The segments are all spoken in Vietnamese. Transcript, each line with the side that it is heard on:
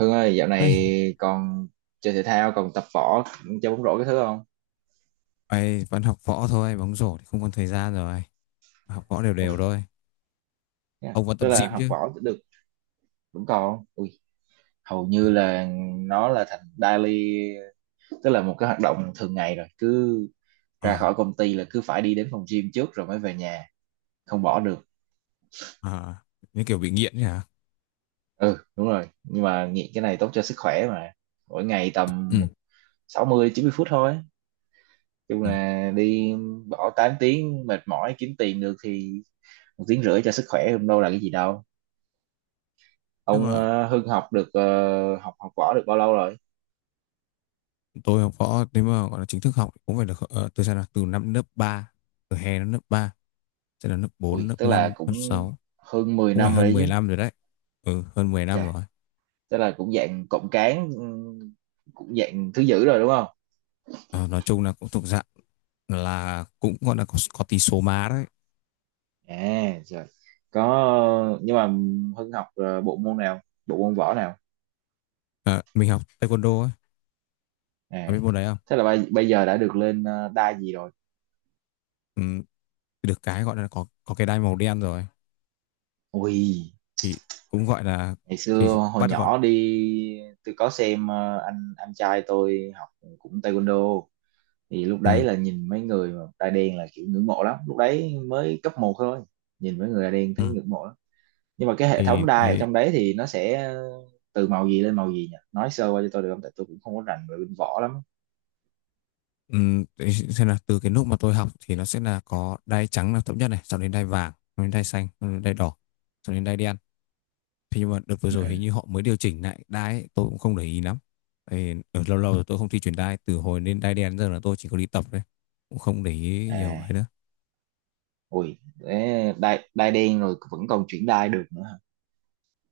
right: Hưng ơi, dạo
left: Ê,
right: này còn chơi thể thao, còn tập võ, chơi bóng rổ cái thứ không?
left: ấy vẫn học võ thôi, bóng rổ thì không còn thời gian rồi. Học võ đều
right: Ừ,
left: đều thôi.
right: yeah.
left: Ông vẫn tập
right: Tức là
left: gym
right: học
left: chứ?
right: võ được vẫn còn không? Ui, hầu
left: Ừ.
right: như là nó là thành daily, tức là một cái hoạt động thường ngày rồi. Cứ ra
left: À,
right: khỏi công ty là cứ phải đi đến phòng gym trước rồi mới về nhà, không bỏ được.
left: à, như kiểu bị nghiện nhỉ?
right: Ừ, đúng rồi. Nhưng mà nghiện cái này tốt cho sức khỏe mà. Mỗi ngày
left: Ừ.
right: tầm 60-90 phút thôi. Chung
left: Ừ.
right: là đi bỏ 8 tiếng mệt mỏi kiếm tiền được thì một tiếng rưỡi cho sức khỏe không đâu là cái gì đâu.
left: Nhưng
right: Ông
left: mà
right: Hưng học được học học võ được bao lâu rồi?
left: tôi học võ nếu mà gọi là chính thức học thì cũng phải được từ sao nào? Từ năm lớp ba, từ hè đến lớp 3 sẽ là lớp 4
right: Ui,
left: lớp
right: tức là
left: 5 lớp
right: cũng
left: sáu,
right: hơn 10
left: cũng phải
right: năm rồi
left: hơn
right: đấy
left: 10
right: chứ.
left: năm rồi đấy. Ừ, hơn 10 năm
right: Chà,
left: rồi.
right: tức là cũng dạng cộng cán cũng dạng thứ dữ rồi đúng không?
left: Ờ, nói chung là cũng thuộc dạng là cũng gọi là có tí số má đấy.
right: À, rồi. Có nhưng mà Hưng học bộ môn nào? Bộ môn võ nào?
left: Ờ, mình học taekwondo ấy, có biết
right: À.
left: môn đấy không?
right: Thế là bây giờ đã được lên đai gì rồi?
left: Ừ, được cái gọi là có cái đai màu đen rồi
right: Ui,
left: thì cũng gọi là
right: ngày
left: thì
right: xưa hồi
left: bắt gọn.
right: nhỏ đi tôi có xem anh trai tôi học cũng taekwondo, thì lúc
left: Ừ.
right: đấy là nhìn mấy người mà da đen là kiểu ngưỡng mộ lắm, lúc đấy mới cấp một thôi, nhìn mấy người da đen
left: Ừ.
right: thấy ngưỡng mộ lắm. Nhưng mà cái hệ thống
left: Thì
right: đai ở
left: đấy,
right: trong đấy thì nó sẽ từ màu gì lên màu gì nhỉ, nói sơ qua cho tôi được không, tại tôi cũng không có rành về bên võ lắm.
left: ừ, đấy xem là từ cái lúc mà tôi học thì nó sẽ là có đai trắng là thấp nhất này, sau đến đai vàng, sau đến đai xanh, sau đến đai đỏ, sau đến đai đen. Thế nhưng mà đợt vừa
right: Ừ.
left: rồi hình như họ mới điều chỉnh lại đai ấy, tôi cũng không để ý lắm. Thì ở lâu lâu rồi tôi không thi chuyển đai, từ hồi lên đai đen giờ là tôi chỉ có đi tập thôi, cũng không để ý nhiều ấy
right: À,
left: nữa.
right: ui đấy, đai đai đen rồi vẫn còn chuyển đai được nữa hả?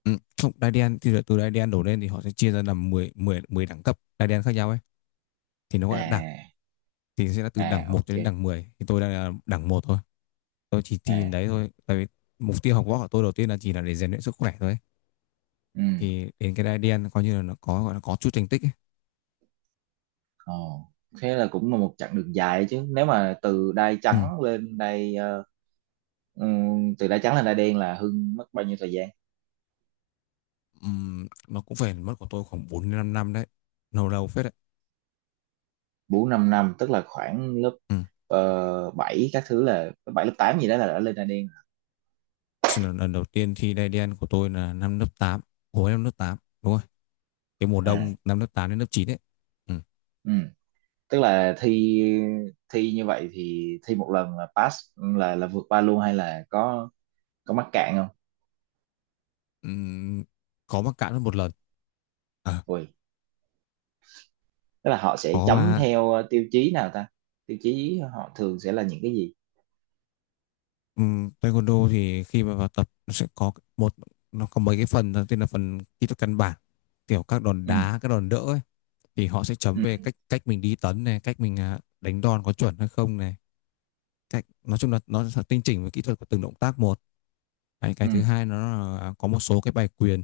left: Ừ, không, đai đen thì là từ đai đen đổ lên thì họ sẽ chia ra làm 10 10 10 đẳng cấp đai đen khác nhau ấy, thì nó gọi là đẳng.
right: À.
left: Thì sẽ là từ đẳng
right: À,
left: một cho đến
right: ok.
left: đẳng 10, thì tôi đang là đẳng một thôi. Tôi chỉ thi đến
right: À.
left: đấy thôi, tại vì mục tiêu học võ của tôi đầu tiên là chỉ là để rèn luyện sức khỏe thôi,
right: Ừ.
left: thì đến cái đai đen coi như là nó có gọi là có chút thành tích ấy.
right: Ồ, thế là cũng là một chặng đường dài đấy chứ, nếu mà
left: Ừ.
right: ừ, từ đai trắng lên đai đen là Hưng mất bao nhiêu thời gian?
left: Nó cũng phải mất của tôi khoảng 4 đến 5 năm đấy, lâu lâu phết đấy.
right: Bốn năm năm, tức là khoảng lớp
left: Ừ.
right: 7 các thứ, là lớp 7 lớp 8 gì đó là đã lên Đan Đen.
left: Lần đầu tiên thi đai đen của tôi là năm lớp tám, hồi năm lớp 8 đúng rồi, cái mùa
right: À.
left: đông năm lớp 8 đến lớp chín đấy. Ừ.
right: Ừ. Tức là thi thi như vậy thì thi một lần là pass, là vượt qua luôn hay là có mắc cạn không?
left: Ừm, có mắc cạn mất một lần. À,
right: Ui, tức là họ sẽ
left: có
right: chấm
left: mà.
right: theo tiêu chí nào ta, tiêu chí họ thường sẽ là những cái gì?
left: Taekwondo thì khi mà vào tập nó sẽ có một, nó có mấy cái phần. Đầu tiên là phần kỹ thuật căn bản, kiểu các đòn
right: Ừ.
left: đá, các đòn đỡ ấy. Thì họ sẽ chấm
right: Ừ.
left: về cách cách mình đi tấn này, cách mình đánh đòn có chuẩn hay không này, cách nói chung là nó sẽ tinh chỉnh về kỹ thuật của từng động tác một. Đấy, cái
right: Ừ.
left: thứ hai nó là có một số cái bài quyền,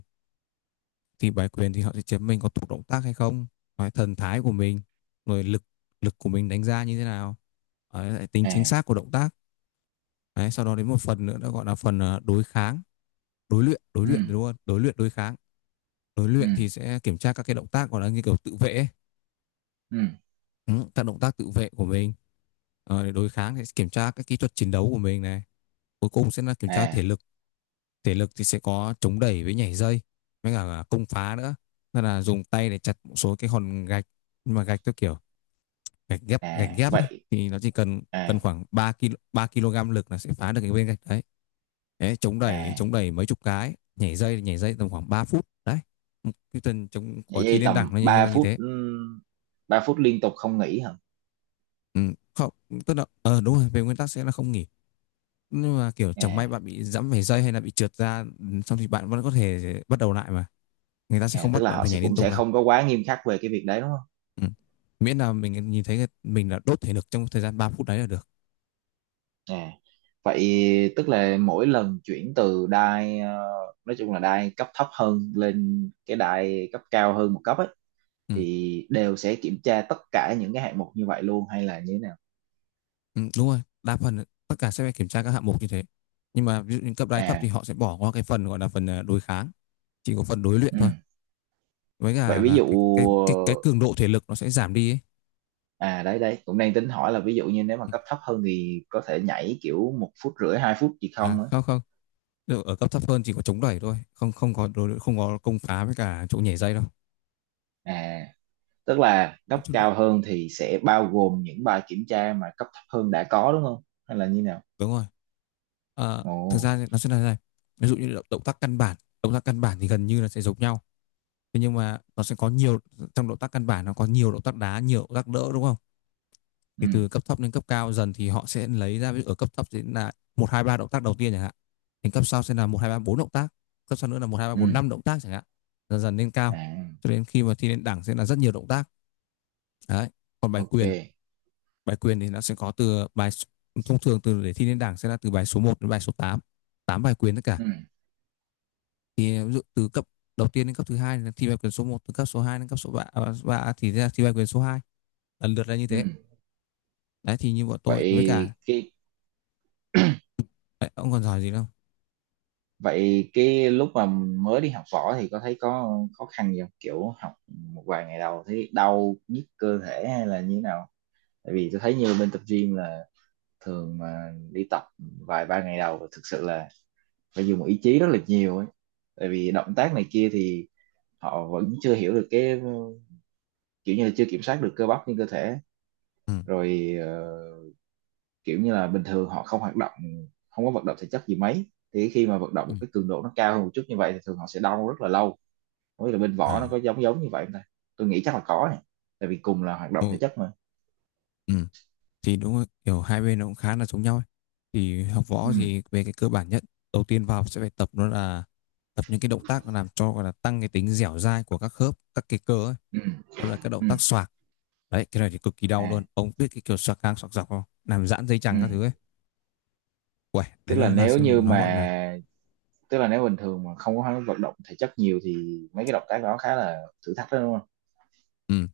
left: thì bài quyền thì họ sẽ chấm mình có thuộc động tác hay không. Đấy, thần thái của mình, rồi lực lực của mình đánh ra như thế nào. Đấy, lại tính chính
right: À.
left: xác của động tác. Đấy, sau đó đến một phần nữa nó gọi là phần đối kháng, đối
right: Ừ.
left: luyện đúng không, đối luyện đối kháng. Đối
right: Ừ.
left: luyện thì sẽ kiểm tra các cái động tác gọi là như kiểu tự vệ ấy.
right: Ừ.
left: Ừ, các động tác tự vệ của mình. Ờ, để đối kháng thì sẽ kiểm tra các kỹ thuật chiến đấu của mình này, cuối cùng sẽ là kiểm tra thể
right: À.
left: lực. Thể lực thì sẽ có chống đẩy với nhảy dây, với cả công phá nữa, nên là dùng tay để chặt một số cái hòn gạch. Nhưng mà gạch theo kiểu gạch
right: À,
left: ghép ấy,
right: vậy.
left: thì nó chỉ cần cần
right: À.
left: khoảng 3 ki 3 kg lực là sẽ phá được cái viên gạch đấy. Đấy,
right: À,
left: chống đẩy mấy chục cái, nhảy dây tầm khoảng 3 phút đấy. Ừ, cái tuần chống của thi
right: vậy
left: lên
right: tầm
left: đẳng nó như,
right: ba
left: là như
right: phút
left: thế.
right: ừ, 3 phút liên tục không nghỉ hả?
left: Ừ, không, tức là đúng rồi, về nguyên tắc sẽ là không nghỉ. Nhưng mà kiểu chẳng may
right: À.
left: bạn bị giẫm phải dây hay là bị trượt ra, xong thì bạn vẫn có thể bắt đầu lại mà. Người ta sẽ
right: À,
left: không
right: tức
left: bắt
right: là
left: bạn
right: họ
left: phải
right: sẽ
left: nhảy liên
right: cũng
left: tục
right: sẽ
left: đâu.
right: không có quá nghiêm khắc về cái việc đấy đúng không?
left: Ừ. Miễn là mình nhìn thấy mình là đốt thể lực trong thời gian 3 phút đấy là được.
right: À, vậy tức là mỗi lần chuyển từ đai nói chung là đai cấp thấp hơn lên cái đai cấp cao hơn một cấp ấy,
left: Ừ.
right: thì đều sẽ kiểm tra tất cả những cái hạng mục như vậy luôn hay là như thế nào?
left: Ừ, đúng rồi, đa phần tất cả sẽ phải kiểm tra các hạng mục như thế. Nhưng mà ví dụ những cấp đái thấp thì
right: À.
left: họ sẽ bỏ qua cái phần gọi là phần đối kháng, chỉ có phần đối luyện
right: Ừ.
left: thôi. Với
right: Vậy
left: cả
right: ví
left: là
right: dụ,
left: cái cường độ thể lực nó sẽ giảm đi ấy.
right: à đấy đấy cũng đang tính hỏi là ví dụ như nếu mà
left: Ừ.
right: cấp thấp hơn thì có thể nhảy kiểu một phút rưỡi hai phút gì
left: À,
right: không ấy.
left: không không, được, ở cấp thấp hơn chỉ có chống đẩy thôi, không không có đối luyện, không có công phá với cả chỗ nhảy dây đâu.
right: À, tức là
left: Nói
right: cấp
left: chung là
right: cao hơn thì sẽ bao gồm những bài kiểm tra mà cấp thấp hơn đã có đúng không hay là như nào?
left: đúng rồi. Ờ,
right: Ồ.
left: thực ra thì nó sẽ là thế này. Ví dụ như động tác căn bản thì gần như là sẽ giống nhau. Thế nhưng mà nó sẽ có nhiều, trong động tác căn bản nó có nhiều động tác đá, nhiều động tác đỡ đúng không?
right: Ừ.
left: Thì từ cấp thấp đến cấp cao dần thì họ sẽ lấy ra ví dụ ở cấp thấp sẽ là một hai ba động tác đầu tiên chẳng hạn, đến cấp sau sẽ là một hai ba bốn động tác, cấp sau nữa là một hai ba bốn
right: Ừ.
left: năm động tác chẳng hạn, dần dần lên cao
right: À,
left: cho đến khi mà thi lên đẳng sẽ là rất nhiều động tác. Đấy, còn bài
right: ok.
left: quyền, bài quyền thì nó sẽ có từ bài, thông thường từ để thi lên đẳng sẽ là từ bài số một đến bài số tám, 8 bài quyền tất cả.
right: Ừ.
left: Thì ví dụ từ cấp đầu tiên đến cấp thứ hai là thi bài quyền số một, từ cấp số 2 đến cấp số ba, thì ra thi bài quyền số hai, lần lượt là như thế.
right: Ừ.
left: Đấy thì như bọn tôi với cả
right: vậy cái
left: đấy, ông còn giỏi gì đâu.
right: vậy cái lúc mà mới đi học võ thì có thấy có khó khăn gì không, kiểu học một vài ngày đầu thấy đau nhức cơ thể hay là như nào? Tại vì tôi thấy như bên tập gym là thường mà đi tập vài ba ngày đầu thực sự là phải dùng ý chí rất là nhiều ấy, tại vì động tác này kia thì họ vẫn chưa hiểu được cái kiểu như là chưa kiểm soát được cơ bắp trên cơ thể, rồi kiểu như là bình thường họ không hoạt động, không có vận động thể chất gì mấy, thì khi mà vận động
left: Ừ,
right: một cái cường độ nó cao hơn một chút như vậy thì thường họ sẽ đau rất là lâu. Không biết là bên võ nó có
left: À,
right: giống giống như vậy không ta, tôi nghĩ chắc là có này, tại vì cùng là hoạt động
left: ừ,
right: thể chất mà.
left: ừ, thì đúng rồi, kiểu hai bên nó cũng khá là giống nhau ấy. Thì học võ
right: Ừ.
left: thì về cái cơ bản nhất, đầu tiên vào sẽ phải tập, nó là tập những cái động tác làm cho gọi là tăng cái tính dẻo dai của các khớp, các cái cơ ấy.
right: Ừ.
left: Đó là các động
right: Ừ.
left: tác xoạc. Đấy, cái này thì cực kỳ đau luôn.
right: À.
left: Ông biết cái kiểu xoạc ngang xoạc dọc không? Làm giãn dây chằng các thứ
right: Ừ.
left: ấy. Uầy,
right: tức
left: đấy
right: là
left: nó là
right: nếu như
left: nó gọi là.
right: mà Tức là nếu bình thường mà không có vận động thể chất nhiều thì mấy cái động tác đó khá là thử thách đó đúng không?
left: Ừ.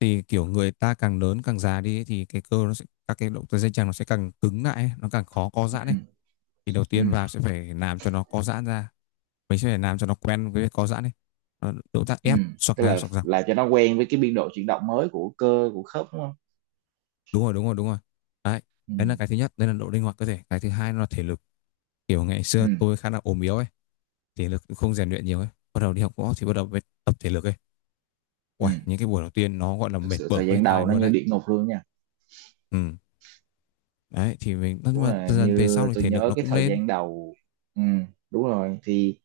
left: Thì kiểu người ta càng lớn càng già đi ấy, thì cái cơ nó sẽ, các cái động tác dây chằng nó sẽ càng cứng lại ấy, nó càng khó co giãn ấy.
right: Ừ.
left: Thì đầu
right: Ừ.
left: tiên vào sẽ phải làm cho nó co giãn ra, mình sẽ phải làm cho nó quen với việc co giãn đi. Nó động tác
right: Ừ.
left: ép xoạc
right: Tức
left: ngang
right: là
left: xoạc dọc.
right: là cho nó quen với cái biên độ chuyển động mới của cơ của khớp đúng không?
left: Đúng rồi đúng rồi đúng rồi. Đấy,
right: Ừ.
left: đấy là cái thứ nhất, đây là độ linh hoạt cơ thể. Cái thứ hai nó là thể lực, kiểu ngày xưa
right: Ừ.
left: tôi khá là ốm yếu ấy, thể lực cũng không rèn luyện nhiều ấy, bắt đầu đi học võ thì bắt đầu mới tập thể lực ấy.
right: Ừ.
left: Uầy, những cái buổi đầu tiên nó gọi là
right: Thực
left: mệt
right: sự
left: bở
right: thời
left: hết
right: gian
left: tai
right: đầu nó
left: luôn
right: như
left: đấy.
right: địa ngục luôn nha,
left: Ừ, đấy thì mình, nhưng
right: đúng
left: mà
right: là
left: dần dần về sau
right: như
left: thì
right: tôi
left: thể lực
right: nhớ
left: nó
right: cái
left: cũng
right: thời
left: lên.
right: gian đầu. Ừ. Đúng rồi thì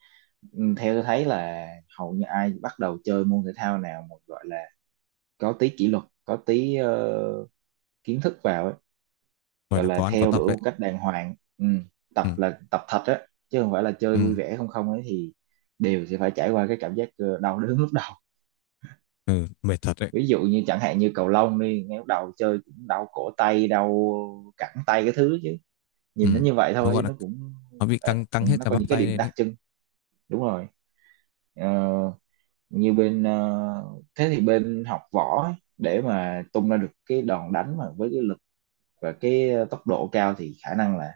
right: theo tôi thấy là hầu như ai bắt đầu chơi môn thể thao nào mà gọi là có tí kỷ luật, có tí kiến thức vào ấy,
left: Gọi
right: gọi
left: là
right: là
left: có ăn có
right: theo
left: tập
right: đuổi
left: đấy.
right: một cách đàng hoàng. Ừ. Tập
left: ừ
right: là tập thật á chứ không phải là chơi
left: ừ,
right: vui vẻ không không ấy, thì đều sẽ phải trải qua cái cảm giác đau đớn lúc đầu.
left: ừ mệt thật đấy.
right: Ví dụ như chẳng hạn như cầu lông đi, ngay lúc đầu chơi cũng đau cổ tay đau cẳng tay cái thứ chứ, nhìn nó
left: Ừ,
right: như vậy
left: nó
right: thôi
left: gọi
right: chứ
left: là
right: nó cũng
left: nó bị
right: đấy.
left: căng căng
right: Ừ,
left: hết
right: nó
left: cả
right: có
left: bắp
right: những cái
left: tay
right: điểm
left: lên
right: đặc
left: đấy.
right: trưng. Đúng rồi. Ờ, như bên ờ, Thế thì bên học võ ấy, để mà tung ra được cái đòn đánh mà với cái lực và cái tốc độ cao thì khả năng là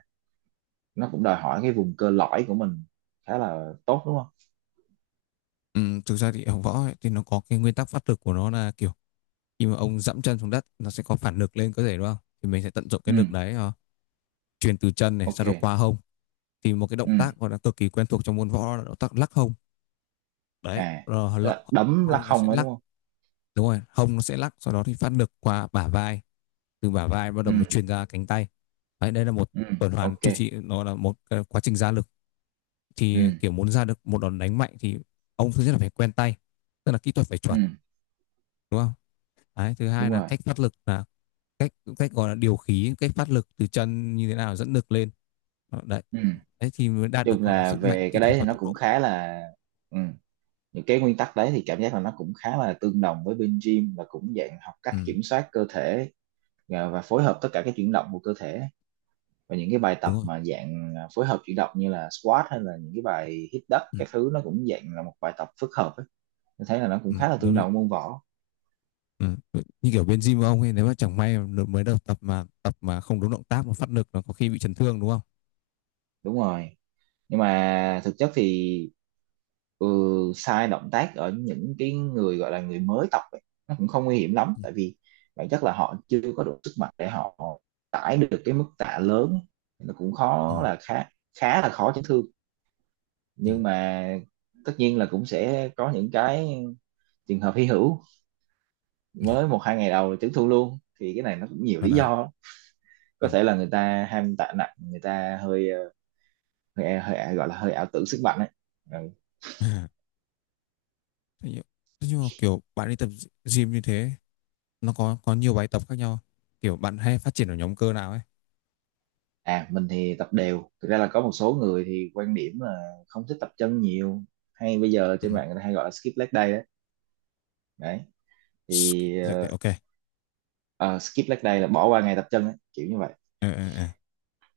right: nó cũng đòi hỏi cái vùng cơ lõi của mình khá là tốt đúng không?
left: Ừ, thực ra thì ở võ ấy, thì nó có cái nguyên tắc phát lực của nó là kiểu khi mà ông dẫm chân xuống đất nó sẽ có phản lực lên cơ thể đúng không? Thì mình sẽ tận dụng
right: Ừ.
left: cái lực đấy, truyền từ chân này sau đó qua
right: Ok.
left: hông. Thì một cái động
right: Ừ.
left: tác gọi là cực kỳ quen thuộc trong môn võ là động tác lắc hông. Đấy,
right: À, tức là đấm lắc
left: hông nó sẽ
right: không ấy
left: lắc,
right: đúng không?
left: đúng rồi, hông nó sẽ lắc sau đó thì phát lực qua bả vai, từ bả vai bắt
right: Ừ.
left: đầu mới truyền ra cánh tay. Đấy, đây là một
right: Ừ.
left: tuần hoàn
right: Ok.
left: chu trị, nó là một quá trình ra lực.
right: Ừ.
left: Thì kiểu muốn ra được một đòn đánh mạnh thì ông thứ nhất là phải quen tay, tức là kỹ thuật phải
right: Ừ.
left: chuẩn đúng không? Đấy, thứ hai
right: Đúng
left: là
right: rồi.
left: cách phát lực, là cách cách gọi là điều khí, cách phát lực từ chân như thế nào dẫn lực lên. Đó, đấy
right: Ừ.
left: đấy thì mới đạt
right: Nói
left: được
right: chung
left: gọi là
right: là
left: sức mạnh,
right: về cái
left: kỹ
right: đấy
left: thuật
right: thì
left: và
right: nó
left: tốc
right: cũng
left: độ.
right: khá là. Ừ. Những cái nguyên tắc đấy thì cảm giác là nó cũng khá là tương đồng với bên gym, và cũng dạng học cách
left: Ừ,
right: kiểm soát cơ thể và phối hợp tất cả các chuyển động của cơ thể, và những cái bài tập
left: đúng rồi.
right: mà dạng phối hợp chuyển động như là squat hay là những cái bài hít đất
left: ừ,
right: các thứ, nó cũng dạng là một bài tập phức hợp ấy. Tôi thấy là nó cũng
left: ừ,
right: khá là
left: giống
right: tương
left: như,
right: đồng môn võ.
left: ừ, như kiểu bên gym của ông ấy, nếu mà chẳng may mà mới đầu tập mà không đúng động tác mà phát lực nó có khi bị chấn thương đúng không.
right: Đúng rồi, nhưng mà thực chất thì ừ, sai động tác ở những cái người gọi là người mới tập ấy, nó cũng không nguy hiểm lắm,
left: ừ,
right: tại vì bản chất là họ chưa có đủ sức mạnh để họ tải được cái mức tạ lớn ấy. Nó cũng
left: ừ,
right: khó là khá khá là khó chấn thương,
left: ừ.
right: nhưng mà tất nhiên là cũng sẽ có những cái trường hợp hy hữu, mới một hai ngày đầu chấn thương luôn, thì cái này nó cũng nhiều
left: Còn
right: lý
left: là.
right: do,
left: Ừ.
right: có thể là người ta ham tạ nặng, người ta hơi gọi là hơi ảo tưởng sức mạnh ấy. Ừ.
left: thế nhưng Thế nhưng mà kiểu bạn đi tập gym như thế, nó có nhiều bài tập khác nhau, kiểu bạn hay phát triển ở nhóm cơ nào ấy.
right: À, mình thì tập đều. Thực ra là có một số người thì quan điểm là không thích tập chân nhiều, hay bây giờ
left: Ừ.
right: trên mạng người ta hay gọi là skip leg day đấy. Đấy.
left: Skip
right: Thì
left: leg day, ok.
right: ờ, skip leg day là bỏ qua ngày tập chân ấy, kiểu như vậy.
left: Ừ.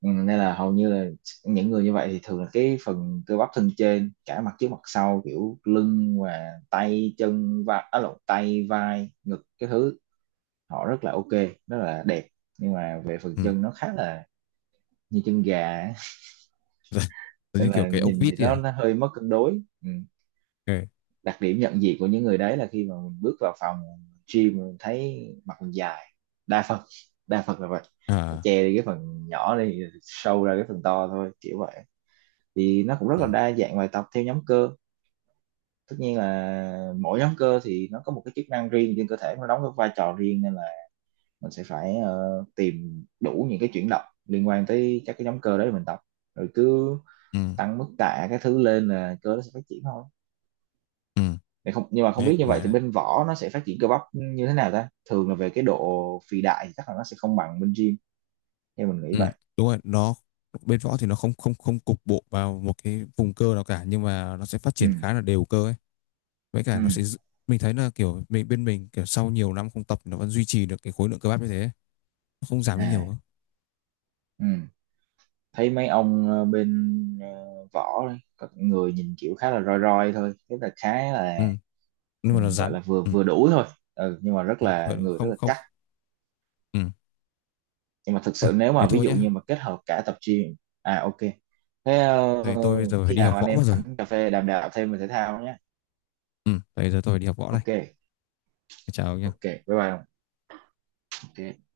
right: Ừ, nên là hầu như là những người như vậy thì thường là cái phần cơ bắp thân trên, cả mặt trước mặt sau kiểu lưng và tay chân và lộn, tay vai ngực cái thứ, họ rất là ok, rất là đẹp. Nhưng mà về phần
left: Ừ.
right: chân nó khá là như chân gà ấy.
left: Giống như
right: Nên
left: kiểu
right: là
left: cái ốc
right: nhìn thì
left: vít ấy
right: nó,
left: à?
right: nó hơi mất cân đối. Ừ,
left: Ừ.
right: đặc điểm nhận diện của những người đấy là khi mà mình bước vào phòng gym mình thấy mặt mình dài đa phần đa phần là vậy, họ
left: À.
right: che đi cái phần nhỏ đi show ra cái phần to thôi kiểu vậy. Thì nó cũng rất
left: Ừ.
right: là đa dạng bài tập theo nhóm cơ, tất nhiên là mỗi nhóm cơ thì nó có một cái chức năng riêng trên cơ thể, nó đóng cái vai trò riêng, nên là mình sẽ phải tìm đủ những cái chuyển động liên quan tới các cái nhóm cơ đấy mình tập, rồi cứ
left: Ừ.
right: tăng mức tạ cái thứ lên là cơ nó sẽ phát triển thôi.
left: Ừ.
right: Thì không, nhưng mà không
left: Nghe
right: biết như
left: cũng
right: vậy
left: ngoài
right: thì
left: đấy.
right: bên võ nó sẽ phát triển cơ bắp như thế nào ta, thường là về cái độ phì đại thì chắc là nó sẽ không bằng bên gym theo mình nghĩ
left: Ừ.
right: vậy.
left: Đúng rồi, nó bên võ thì nó không không không cục bộ vào một cái vùng cơ nào cả, nhưng mà nó sẽ phát
right: Ừ.
left: triển khá là đều cơ ấy. Với cả nó sẽ
right: Ừ.
left: giữ- mình thấy là kiểu mình bên mình kiểu sau nhiều năm không tập nó vẫn duy trì được cái khối lượng cơ bắp như thế ấy. Nó không giảm đi nhiều
right: À.
left: đâu.
right: Ừ. Thấy mấy ông bên ờ, võ đấy, có người nhìn kiểu khá là roi roi thôi, tức là khá là
left: Ừ. Nhưng mà nó
right: gọi
left: rắn.
right: là vừa
left: Ừ.
right: vừa đủ thôi. Ừ, nhưng mà rất
left: Ừ.
right: là
left: Vậy là.
right: người rất
left: Không
right: là
left: không.
right: chắc,
left: Ừ.
right: nhưng mà thực
left: Thôi,
right: sự nếu
left: thế
right: mà ví
left: thôi
right: dụ
left: nhá.
right: như mà kết hợp cả tập gym. À, ok. Thế
left: Thầy tôi bây giờ phải
right: khi
left: đi học
right: nào anh
left: võ mất
right: em
left: rồi.
right: ảnh cà phê đàm đạo thêm về thể thao nhé.
left: Ừ. Bây giờ tôi phải đi học võ đây.
right: Ok.
left: Chào ông
right: Ok,
left: nhá.
right: bye bye ông. Ok.